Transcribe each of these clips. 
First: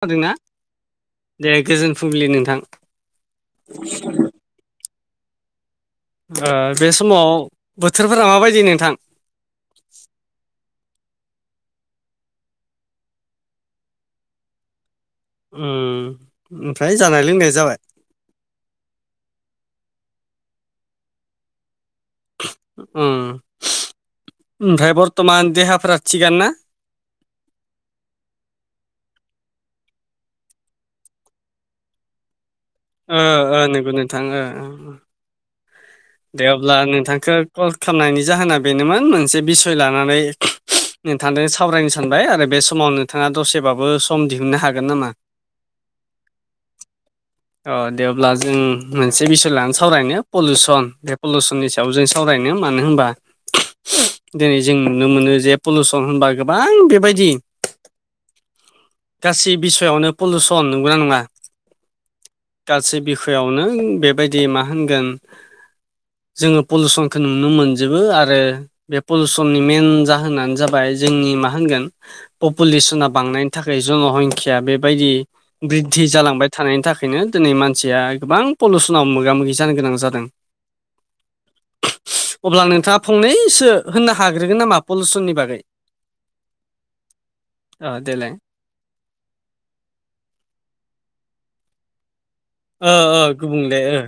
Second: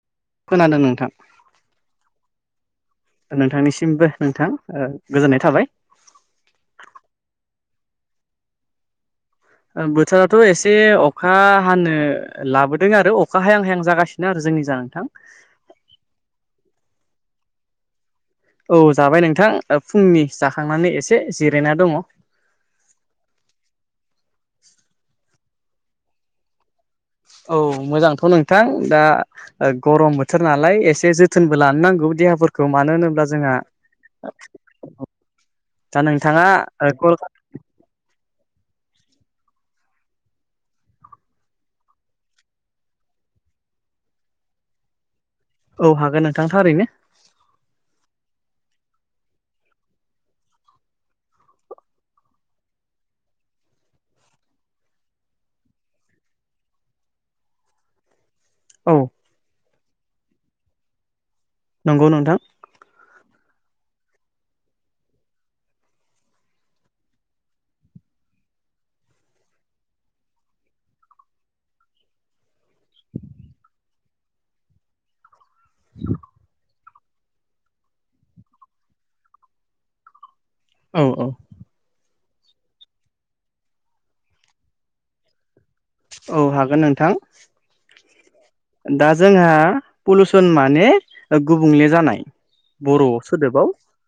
खोनादोंना? खोनादों नोंथां। दे गोजोन फुंबिलि नोंथां। नोंथांनिसिमबो नोंथां गोजोननाय थाबाय। बे समाव बोथोरफोरा माबायदि नोंथां? बोथोराथ' एसे अखा हानो लाबोदों आरो अखा हायां हायां जागासिनो। बेनो आरो जोंनिजा नोंथां। ओमफ्राय जानाय लोंनाय जाबाय? औ जाबाय नोंथां फुंनि जाखांनानै एसे जिरायना दङ। अ ओमफ्राय बरथमान देहाफ्रा थिगानो ना? औ मोजांथ' नोंथां दा गरम बोथोर नालाय एसे जोथोनबो लानो नांगौ देहाफोरखौ। मानो ओ होनोब्ला जोंहा ओ नंगौ नोंथां ओ ओ दा दे नोंथाङा अब्ला कल नोंथांखौ कल खालामनायनि जाहोना बेनोमोन मोनसे बिसय लानानै नोंथां सा सावरायनो सानबाय आरो बे समाव नोंथाङा दसेबाबो सम दिहुननो हागोन नामा? औ हागोन नोंथां थारैनो। अ देब्ला जों मोनसे बिसय लानानै सावरायनो पलिुसन बे पलिुसननि सायाव फिसावजों [unintelligible] सावरायनो मानो होनबा दिनै जों नुनो मोनो जे पलिउसन होनबा गोबां बेबायदि [inaudible] औ गासै बिसयावनो पलुउसन नङा होनबा? नंगौ नोंथां। गासै बिखायावनो बेबायदि मा होनगोन? जोङो पलुउसनखौ नुनो मोनजोबो आरो बे पलिउसननि मेन जाहोनानो जाबाय जोंनि मा होनगोन? पपुलेसना बांनायनि थाखाय जनहंखाया बेबायदि ब्रिद्धि जालांबाय थानायनि थाखाय बेखायनो दिनै मानसिया गोबां पलिउसनाव मोगा मोगि जानो गोनां जादों। औ औ अब्ला नोंथाङा फंनैसो होननो हाग्रोगोन नामा पलुसननि बागै औ हागोन नोंथां। अ देलाय दा जोंहा पलुसन माने ओ गुबुंले जानाय ओ बर' ओ सोदोबाव गुबुंले ओ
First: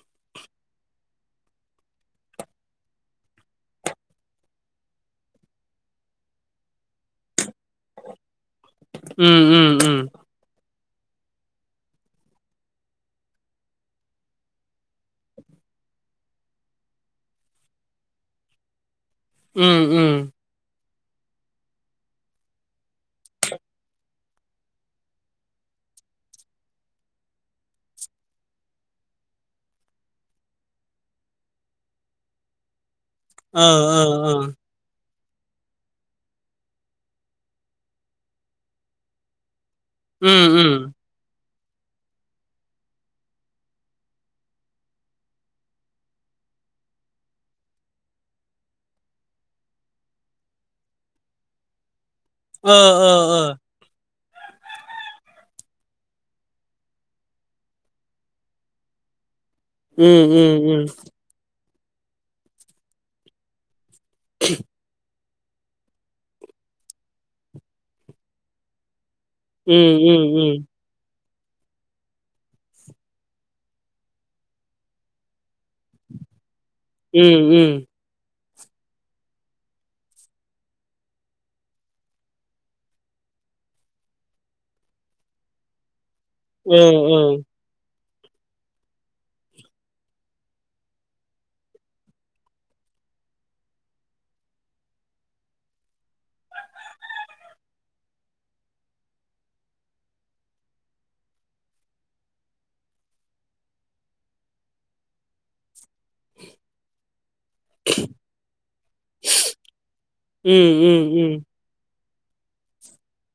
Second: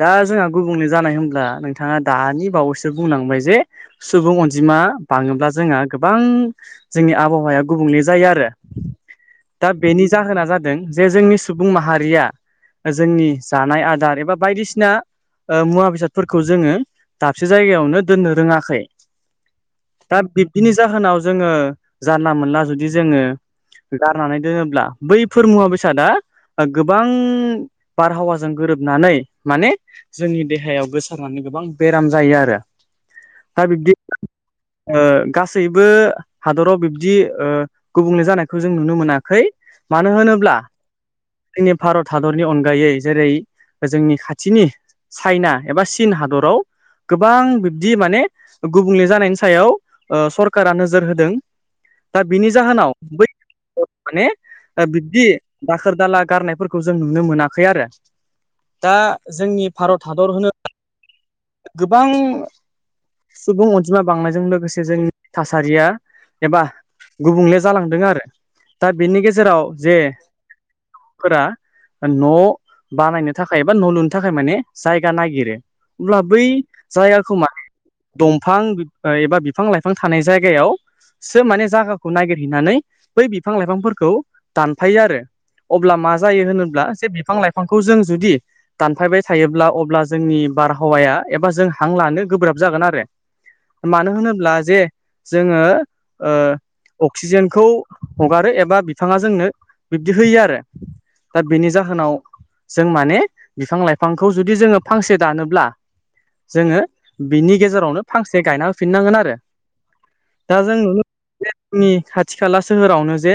दा जोंहा गुबुंले जानाय होनब्ला नोंथाङा दानि बावैसो बुंलांबाय जे सुबुं अनजिमा बाङोब्ला जोंहा गोबां जोंनि आबहावाया गुबुंले जायो आरो उम उम दा उम बेनि जाहोना जादों जे जोंनि सुबुं माहारिया जोंनि जानाय आदार एबा बायदिसिना ओ मुवा बेसादफोरखौ जोङो दाबसे जायगायावनो दोननो रोङाखै। ओम ओम दा बिब्दिनि जाहोनाव जोङो जानला मोनला जुदि जोङो गारनानै दोनोब्ला बैफोर मुवा बेसादा गोबां बारहावाजों गोरोबनानै माने जोंनि देहायाव गोसारनानै गोबां बेराम जायो आरो दा बिब्दि ओ गासैबो हादराव बिब्दि ओ गुबुंले जानाय खौ जों नुनो मोनाखै मानो होनोब्ला जोंनि भारत हादरनि अनगायै जेरै जोंनि खाथिनि चाइना एबा चिन हादराव गोबां बिब्दि माने गुबुंले जानायनि सायाव सरकारा नोजोर होदों। दा बिनि जाहोनाव बै माने बिबदि दाखोर दाला गारनायफोरखौ जों नुनो मोनाखै आरो। दा जोंनि भारत हादर होनो गोबां सुबुं अनजिमा बांनायजों लोगोसे जोंनि थासारिया एबा गुबुंले जालांदों आरो दा बिनि गेजेराव जे फोरा न' बानायनो थाखाय एबा न' लुनो थाखाय माने जायगा नागिरो अब्ला बै जायागौमानि दंफां एबा बिफां लाइफां थानाय जायगायावसो माने जायगाखौ नागिरहैनानै बै बिफां लाइफांफोरखौ दानफायो आरो अब्ला मा जायो होनोब्ला जे बिफां लाइफां बिफांखौ जों जुदि दानफायबाय थायोब्ला अब्ला जोंनि बारहावाया एबा जों हां लानो गोब्राब जागोन आरो मानो होनोब्ला जे जोङो ओ अक्सिजेनखौ हगारो एबा बिफाङा जोंनो बिब्दि होयो आरो दा बेनि जाहोनाव जों माने बिफां लाइफांखौ जुदि जोङो फांसे दानोब्ला जोङो बिनि गेजेरावनो फांसे गायना होफिननांगोन आरो दा जों उम नुनो उम उम जोंनि खाथि खाला सोहोरावनो जे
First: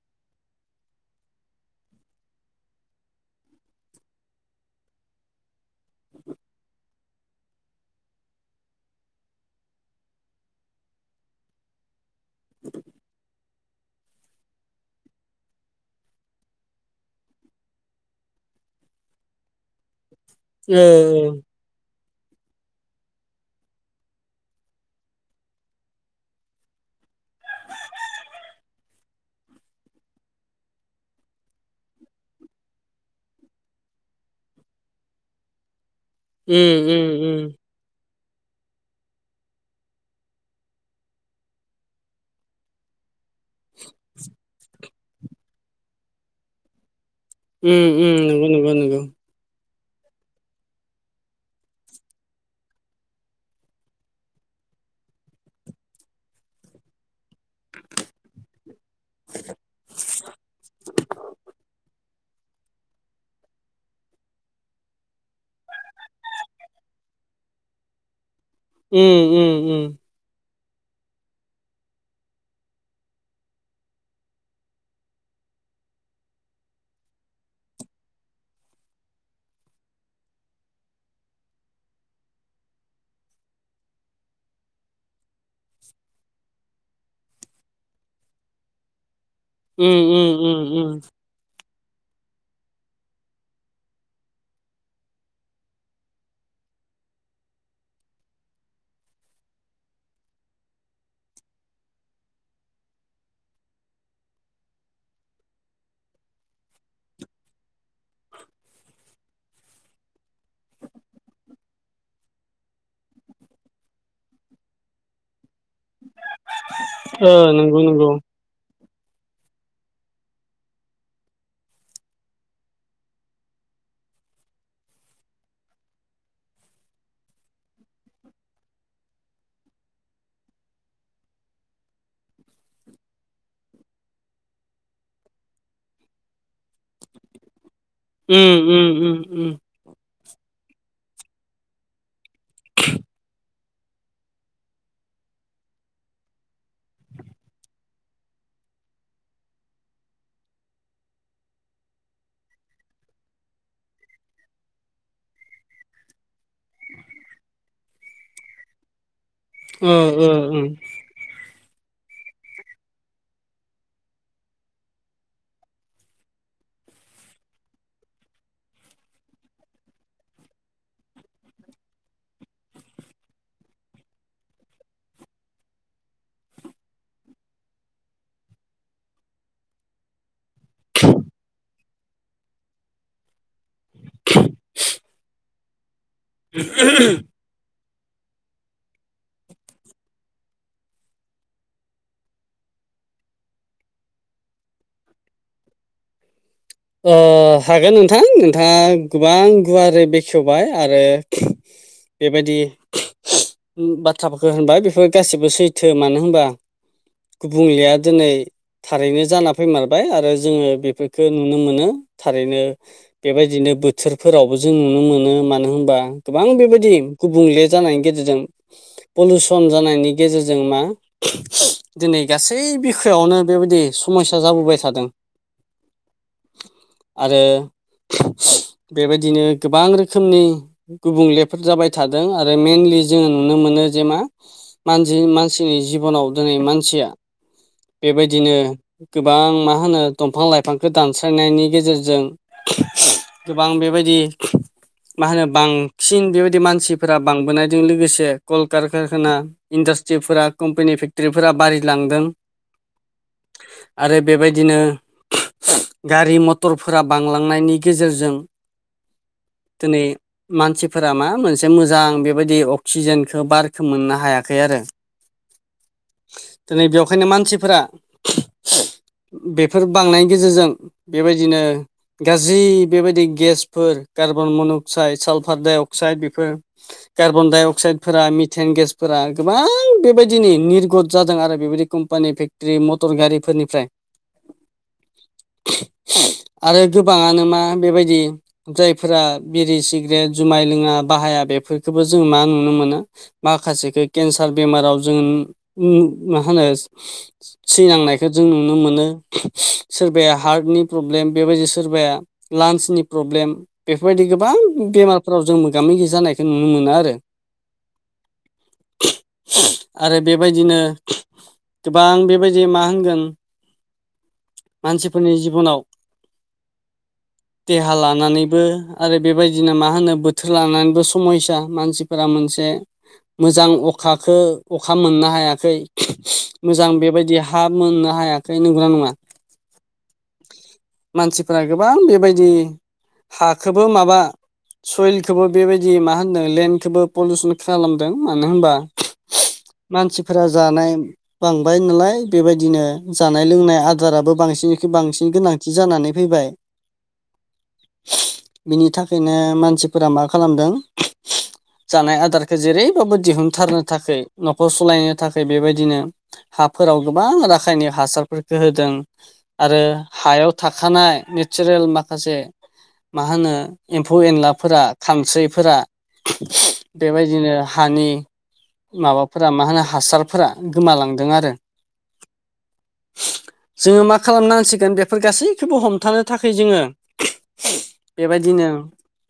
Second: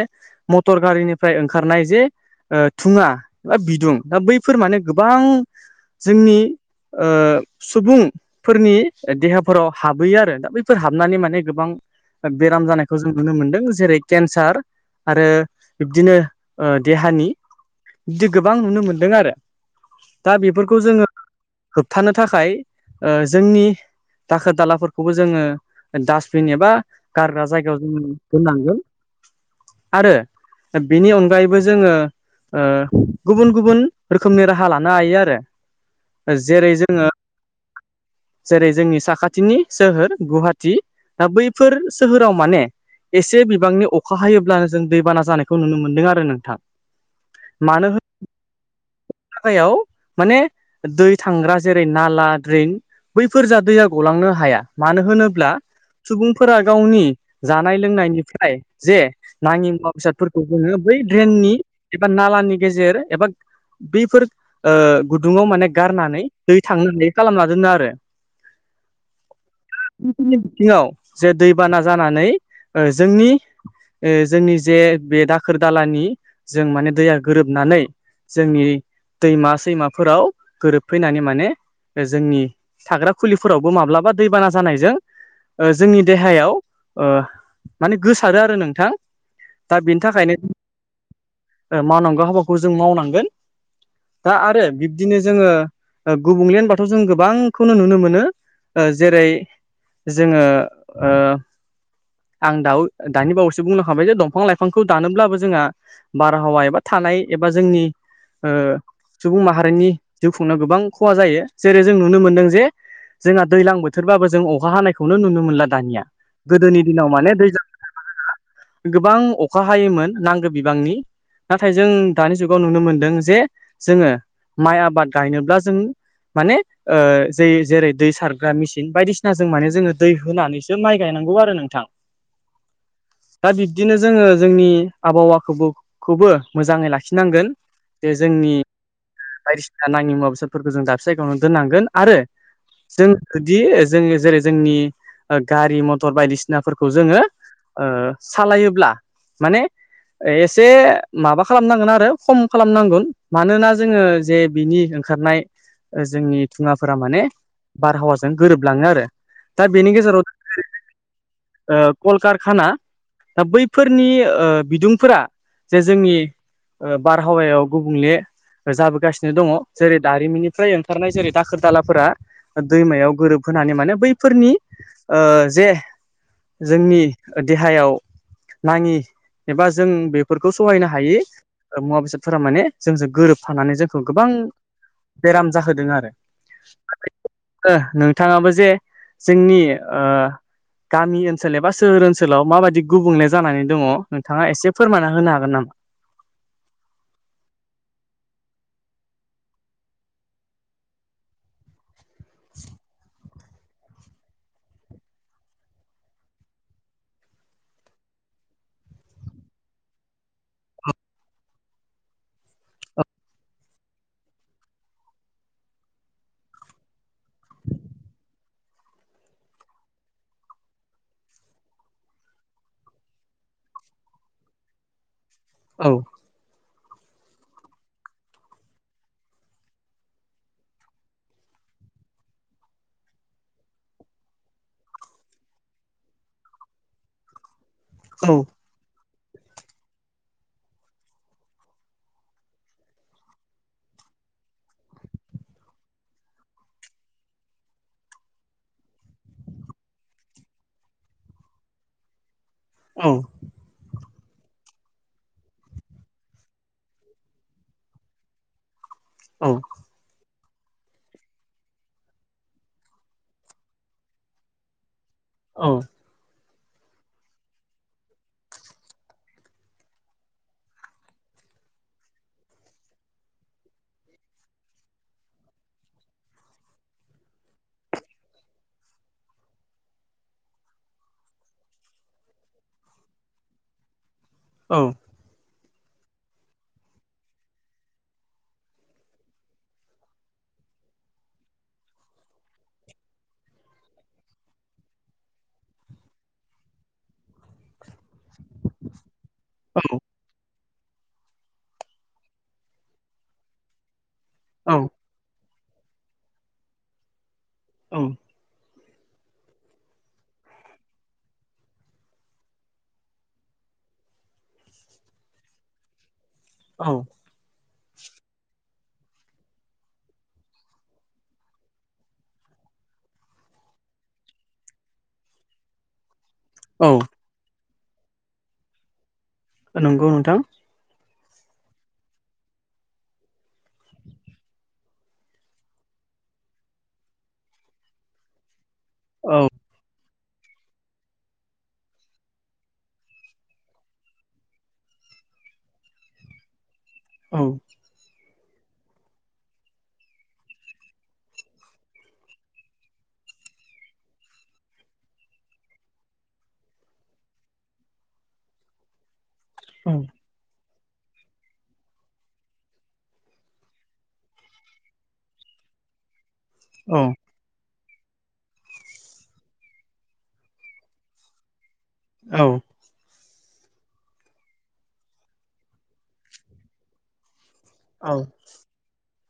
मटर गारिनिफ्राय ओंखारनाय जे थुङा बा बिदुं दा बैफोर माने गोबां जोंनि ओ सुबुं फोरनि देहाफोराव हाबहैयो आरो दा बैफोर हाबनानै माने गोबां बेराम जानायखौ जों नुनो मोन्दों जेरै केन्सार आरो बिब्दिनो ओ देहानि बिदि गोबां नुनो मोनदों आरो दा ओ बेफोरखौ जोङो ओ होबथानो थाखाय ओ जोंनि दाखोर दालाफोरखौबो जोङो डास्टबिन एबा गारग्रा जायगायाव जोङो दोननांगोन। आरो बिनि अनगायैबो जोङो ओ गुबुन गुबुन रोखोमनि राहा लानो हायो आरो जेरै जोङो जेरै जोंनि साखाथिनि सोहोर गुवाहाटि दा बैफोर सोहोराव माने एसे बिबांनि अखा हायोब्लानो जों दैबाना जानायखौ नुनो मोनदों आरो नोंथां उ उम नंगौ नगौ नंगौ जायाव माने दै थांग्रा जेरै नाला द्रेन बैफोर जा दैया गलांनो हाया मानो होनोब्ला सुबुंफोरा गावनि जानाय लोंनायनिफ्राय जे नाङि मुवा बेसादफोरखौ जोङो बै ड्रेननि एबा नालानि गेजेर एबा बैफोर ओ गुदुङाव माने गारनानै दै थांनानै हायि खालामना दोनो आरो उ उ उ बिथिङाव जे दैबाना जानानै ओ जोंनि जोंनि जे बे दाखोर दालानि जों माने दैया गोरोबनानै जोंनि दैमा सैमाफोराव गोरोबफैनानै माने जोंनि थाग्रा खुलिफोरावबो माब्लाबा दैबाना जानायजों ओजोंनि देहायाव ओ माने गोसा- सारो आरो नोंथां दा बेनि उम थाखायनो उम उम मावनांगौ हाबाखौ जों मावनांगोन दा आरो बिब्दिनो जोङो गुबुंले होनबाथ' जों गोबांखौनो नुनो मोनो ओ जेरै जोङो ओ आं दाउ दानि बावैसो बुंलांखाबाय जे दंफां लाइफांखौ दानोब्लाबो जोंहा बारहावा एबा थानाय एबा जोंनि ओ सुबुं माहारिनि जिउ खुंनो गोबां खहा जायो जेरै जों नुनो मोनदों जे जोंहा दैज्लां बोथोरबाबो जों अखा हानायखौनो नुनो मोनला दानिया गोदोनि दिनाव ओ माने दैज्लां नंगौ नंगौ गोबां अखा हायोमोन नांगो बिबांनि नाथाय जों दानि जुगाव नुनो मोनदों जे जोङो माइ आबाद गायनोब्ला जों माने ओ जे जेरै दै सारग्रा मेसिन बायदिसिनाजों माने जोङो दै होनानैसो माइ गायनांगौ आरो नोंथां दा बिब्दिनो जोङो जोंनि आबहावाखौबो मोजाङै लाखिनांगोन बेे जोंनि उम उम उम उम बायदिसिना नाङि मुवा बेसादफोरखौ जों दाबसे जायगायावनो दोननांगोन आरो जों जुदि जोङो जेरै जोंनि गारि मथर बायदिसिनाफोरखौ जोङो ओं सालायोब्ला माने एसे माबा खालामनांगोन आरो खम खालामनांगोन मानोना जोङो जे बिनि ओंखारनाय जोंनि धुङाफोरा माने बारहावाजों गोरोबलाङो आरो दा बेनि ओ गेजेराव ओ उम ओ कलकारखाना दा बैफोरनि ओ बिदुंफोरा जे जोंनि ओ बारहावायाव गुबुंले जाबोगासिनो दङ' जेरै दारिमिननिफ्राय ओंखारनाय जेरै दाखोर दालाफोरा दैमायाव गोरोबहोनानै माने बैफोरनि ओ जे जोंनि देहायाव नाङि एबा जों बे फोरखौ सहायनो हायि मुवा बेसादफोरा माने जोंजों गोरोबफानानै जोंखौ गोबां बेराम जाहोदों आरो [inaudible] ओ नोंथाङाबो जे जोंनि गामि ओ- ओनसोल एबा सोहोर ओनसोलाव माबायदि गुबुंले जानानै दङ' नोंथाङा एसे फोरमायना होनो हागोन नामा? ओ हागोन नोंथां नोंथाङा गोबां गुवारै बेखेवबाय आरो बेबायदि बाथ्राफोरखौ होनबाय बेफोर गासैबो सैथो मानो होनबा गुबुंलेया दिनै थारैनो जाना फैमारबाय आरो जोङो बेफोरखौ नुनो मोनो थारैनो बेबायदिनो बो- बोथोरफोरावबो जों नुनो मोनो मानो होनबा गोबां बेबायदि गुबुंले जानायनि गेजेरजों पलिउसन जानायनि गेजेरजों मा दिनै गासै बिखायावनो बेबायदि समयया जाबोबाय थादों औ आरो बेबायदिनो गोबां रोखोमनि गुबुंलेफोर जाबाय थादों आरो मइेनलि जोङो नुनो मोनो जे मा मानजि मानसिनि जिबनाव दिनै मानसिया औ बेबायदिनो गोबां मा होनो दंफां लाइ फांखौ दानस्रायनायनि गेजेरजों गोबां बेबायदि मा होनो बांसिन बेबायदि मानसिफोरा बांबोनायजों लोगोसे कल कारकारखाना इन्डास्ट्रिफोरा कम्पानि फेक्टरफोरा बारलांदों औ आरो बेबायदिनो गारि मथरफोरा बांलांनायनि गेजेरजों औ दिनै मानसिफोरा मा मोनसे मोजां बेबायदि अक्सिजेनखौ बारखौ मोननो हायाखै आरो [inaudible] औ दिनै बेखायनो मानसिफोरा बेफोर बांनायनि गेजेरजों बेबायदिनो गाज्रि बेबायदि गेसफोर carbon monoxide sulphur dioxide बेफोर कार्बन डाइ अक्साइदफोरा मिथेन गेसफोरा गोबां बेबायदिनो निर्गद जादों आरो बेबायदि कम्पानि फेक्टि मटर गारिफोरनिफ्राय औ आरो गोबाङानो मा बेबायदि जायफोरा बिरि सिग्रेट जुमाय लोङा बाहाया बेफोरखौबो जोङो मा नुनो मोनो माखासेखौ केन्सार बेमाराव जों मा होनो सिगांनायखौ जों नुनो मोनो सोरबाया हार्टनि प्रब्लेम बेबायदि सोरबाया लांसनि प्रब्लेम बेफोरबायदि गोबां औ बेमारफोराव जों मोगा मोगि जानायखौ नुनो मोनो आरो औ आरो बेबायदिनो गोबां बेबायदि मा होनगोन मानसिफोरनि जिबनाव औ [inaudible] देहा लानानैबो आरो बेबायदिनो मा होनो बोथोर लानानैबो समयसा मानसिफोरा मोनसे मोजां अखाखौ अखा मोननो हायाखै मोजां औ बेबायदि हा मोननो हायाखै नंगौना नङा नंगौ नोंथां मानसिफोरा गोबां बेबायदि हाखौबो माबा सयलखौबो बेबायदि मा होनदों लेन्डखौबो पलिउसन खालामदों मानो होनबा औ मानसिफोरा जानाय बांबाय नालाय बेबायदिनो जानाय लोंनाय आ दाराबो बांसिननि बांसिन गोनांथि जानानै फैबाय औ बिनि थाखायनो मानसिफोरा मा खालामदों जानाय आदारखौ जेरैबाबो दिहुनथारनो थाखाय न'खर सालायनो थाखाय बेबायदिनो हाफोराव गोबां राखायनिक हासारफोरखौ हो दों आरो औ हायाव थाखानाय नेचारेल माखासे मा होनो एम्फौ एनलाफोरा खानस्रिफोरा औ बेबायदिनो हानि माबाफोरा मा होनो हासारफोरा गोमालांदों आरो औ जोङो मा खालामनांसिगोन बेफोर गासैखौबो हमथानो थाखाय जोङो औ बेबायदिनो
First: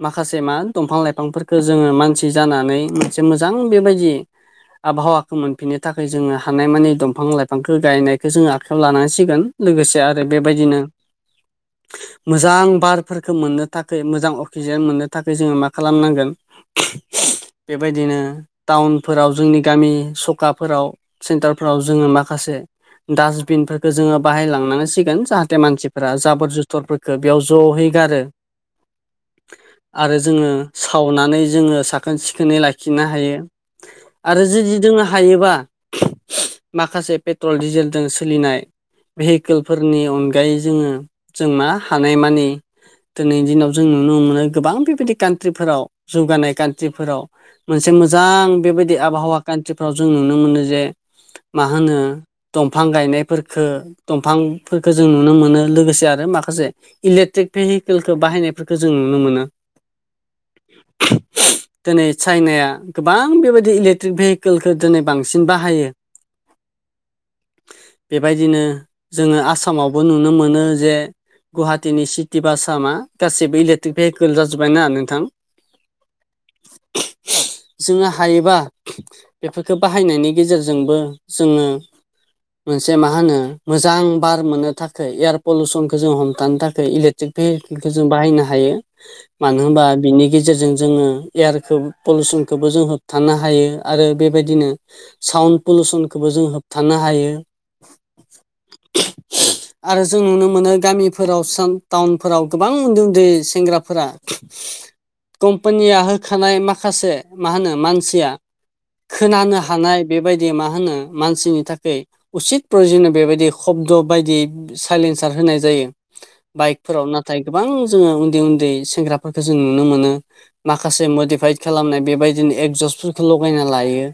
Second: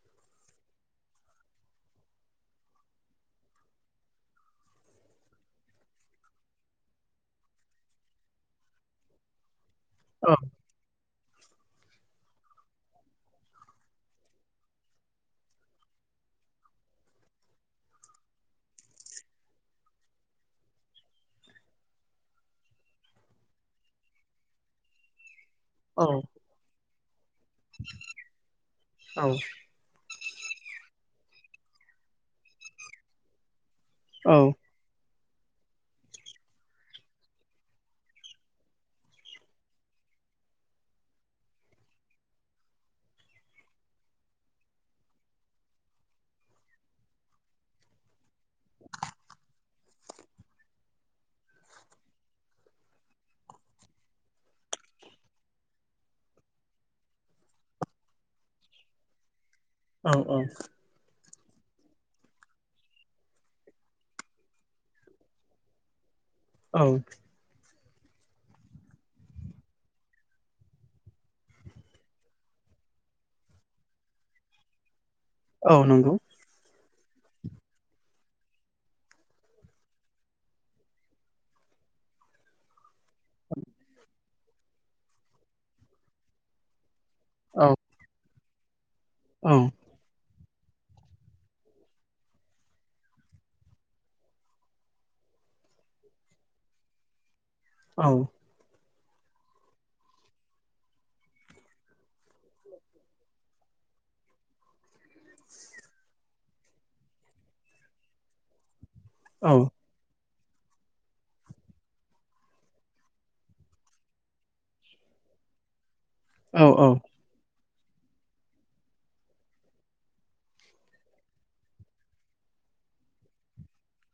माखासे मा दंफां लाइफांफोरखौ जोङो मानसि जानानै मोनसे मोजां बेबायदि आबहावाखौ मोनफिननो थाखाय जोङो हानाय मानि दंफां लाइफांखौ गायनायखौ जोंङो आखायाव लानांसिगोन गोन लोगोसे आरो बेबायदिनो मोजां बारफोरखौ मोननो थाखाय मोजां अक्सिजेन मोननो थाखाय जोङो मा खालामनांगोन बेबायदिनो टाउनफोराव जोंनि गामि सखाफोराव सेन्टारफोराव जोङो माखासे डास्टबिनफोरखौ जोङो बाहायलांनानैसिगोन जाहाथे औ मानसिफोरा जाबोर जुथुर क्टरफोरखौ बेयाव जहै गारो आरो जोङो सावनानै जोङो साखोन सिखोनै लाखिनो हायो औ आरो जुदि जोंहा हायोबा माखासे पेट्रल डिजेलजों सोलिनाय भेहिकेलफोरनि अनगायै जोङो जों मा हानायमानि दिनैनि दिनाव जों नुनो मोनो गोबां बेबायदि कान्ट्रिफोराव जौगानाय कान्ट्रिफोराव मोनसे मोजां बेबायदि आबहावा खान्थिफ्राव जों नुनो मोनो जे मा होनो दंफां गायनायफोरखौ दंफांफोरफोरखौ जों नुनो मोनो लोगोसे आरो माखासे इलेकट्रिक भेहिकेलखौ बाहायनायफोरखौ जों नुनो मोनो औ औ [unintelligible] दिनै चाइनाया गोबां बेबायदि इलेक्ट्रिक भेहिकेलखौ दिनै बांसिन बाहायो औ बेबायदिनो जोङो आसामावबो नुनो मोनो जे गुवाहाटिीनि सिटि बाास मा गासैबो इलेकट्रिक भेहिकेल जाजोब्बायना नोंथां औ नंगौ [unintelligible] जोङो हायोबा बेफोरफोरखो बाहायनायनि गेजेरजोंबो जोङो मोनसे मा होनो मोजां बार मोननो थाखाय एयार पलुसनखौ जों हमथानो थाखाय इले थिग औ बेखौ जों बाहायनो हायो औ मानो होनबा बा बिनि गेजेरजों जोङो एयारखौ पलिउसनखौबो जों होबथानो हायो आरो बेबायदिनो साउन्ड पलुसनखौबो जों होबथानो हायो औ [unintelligible] आरो जों नुनो मोनो गामिफोराव टाउनफोराव गोबां उन्दै उन्दै सेंग्राफोरा कम्पानिया होखानाय माखासे मा होनो मानसिया खोनानो हानाय बेबायदि मा होनो मानसिनि थाखाय उसिद प्रयजन बेबायदि खब्द बायदि साइलेन्सार होनाय जायो औ बाइकफोराव ना नाथाय गोबां जोङो उन्दै उन्दै सेंग्राफोरखौो जों नुनो मोनो माखासे मडिफाइद खालामनाय बेबायदिनो एगजस्फोरखौ लगायना लायो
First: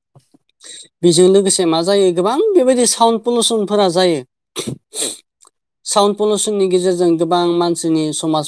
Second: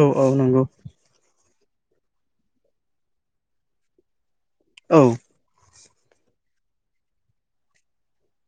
औ औ नंगौ बेजों लोगोसे मा जायो गोबां बेबायदि साउन्ड पलउसनफोरा जायो औ साउन्ड पलिउसननि गेजेरजों गोबां मानसिनि समाज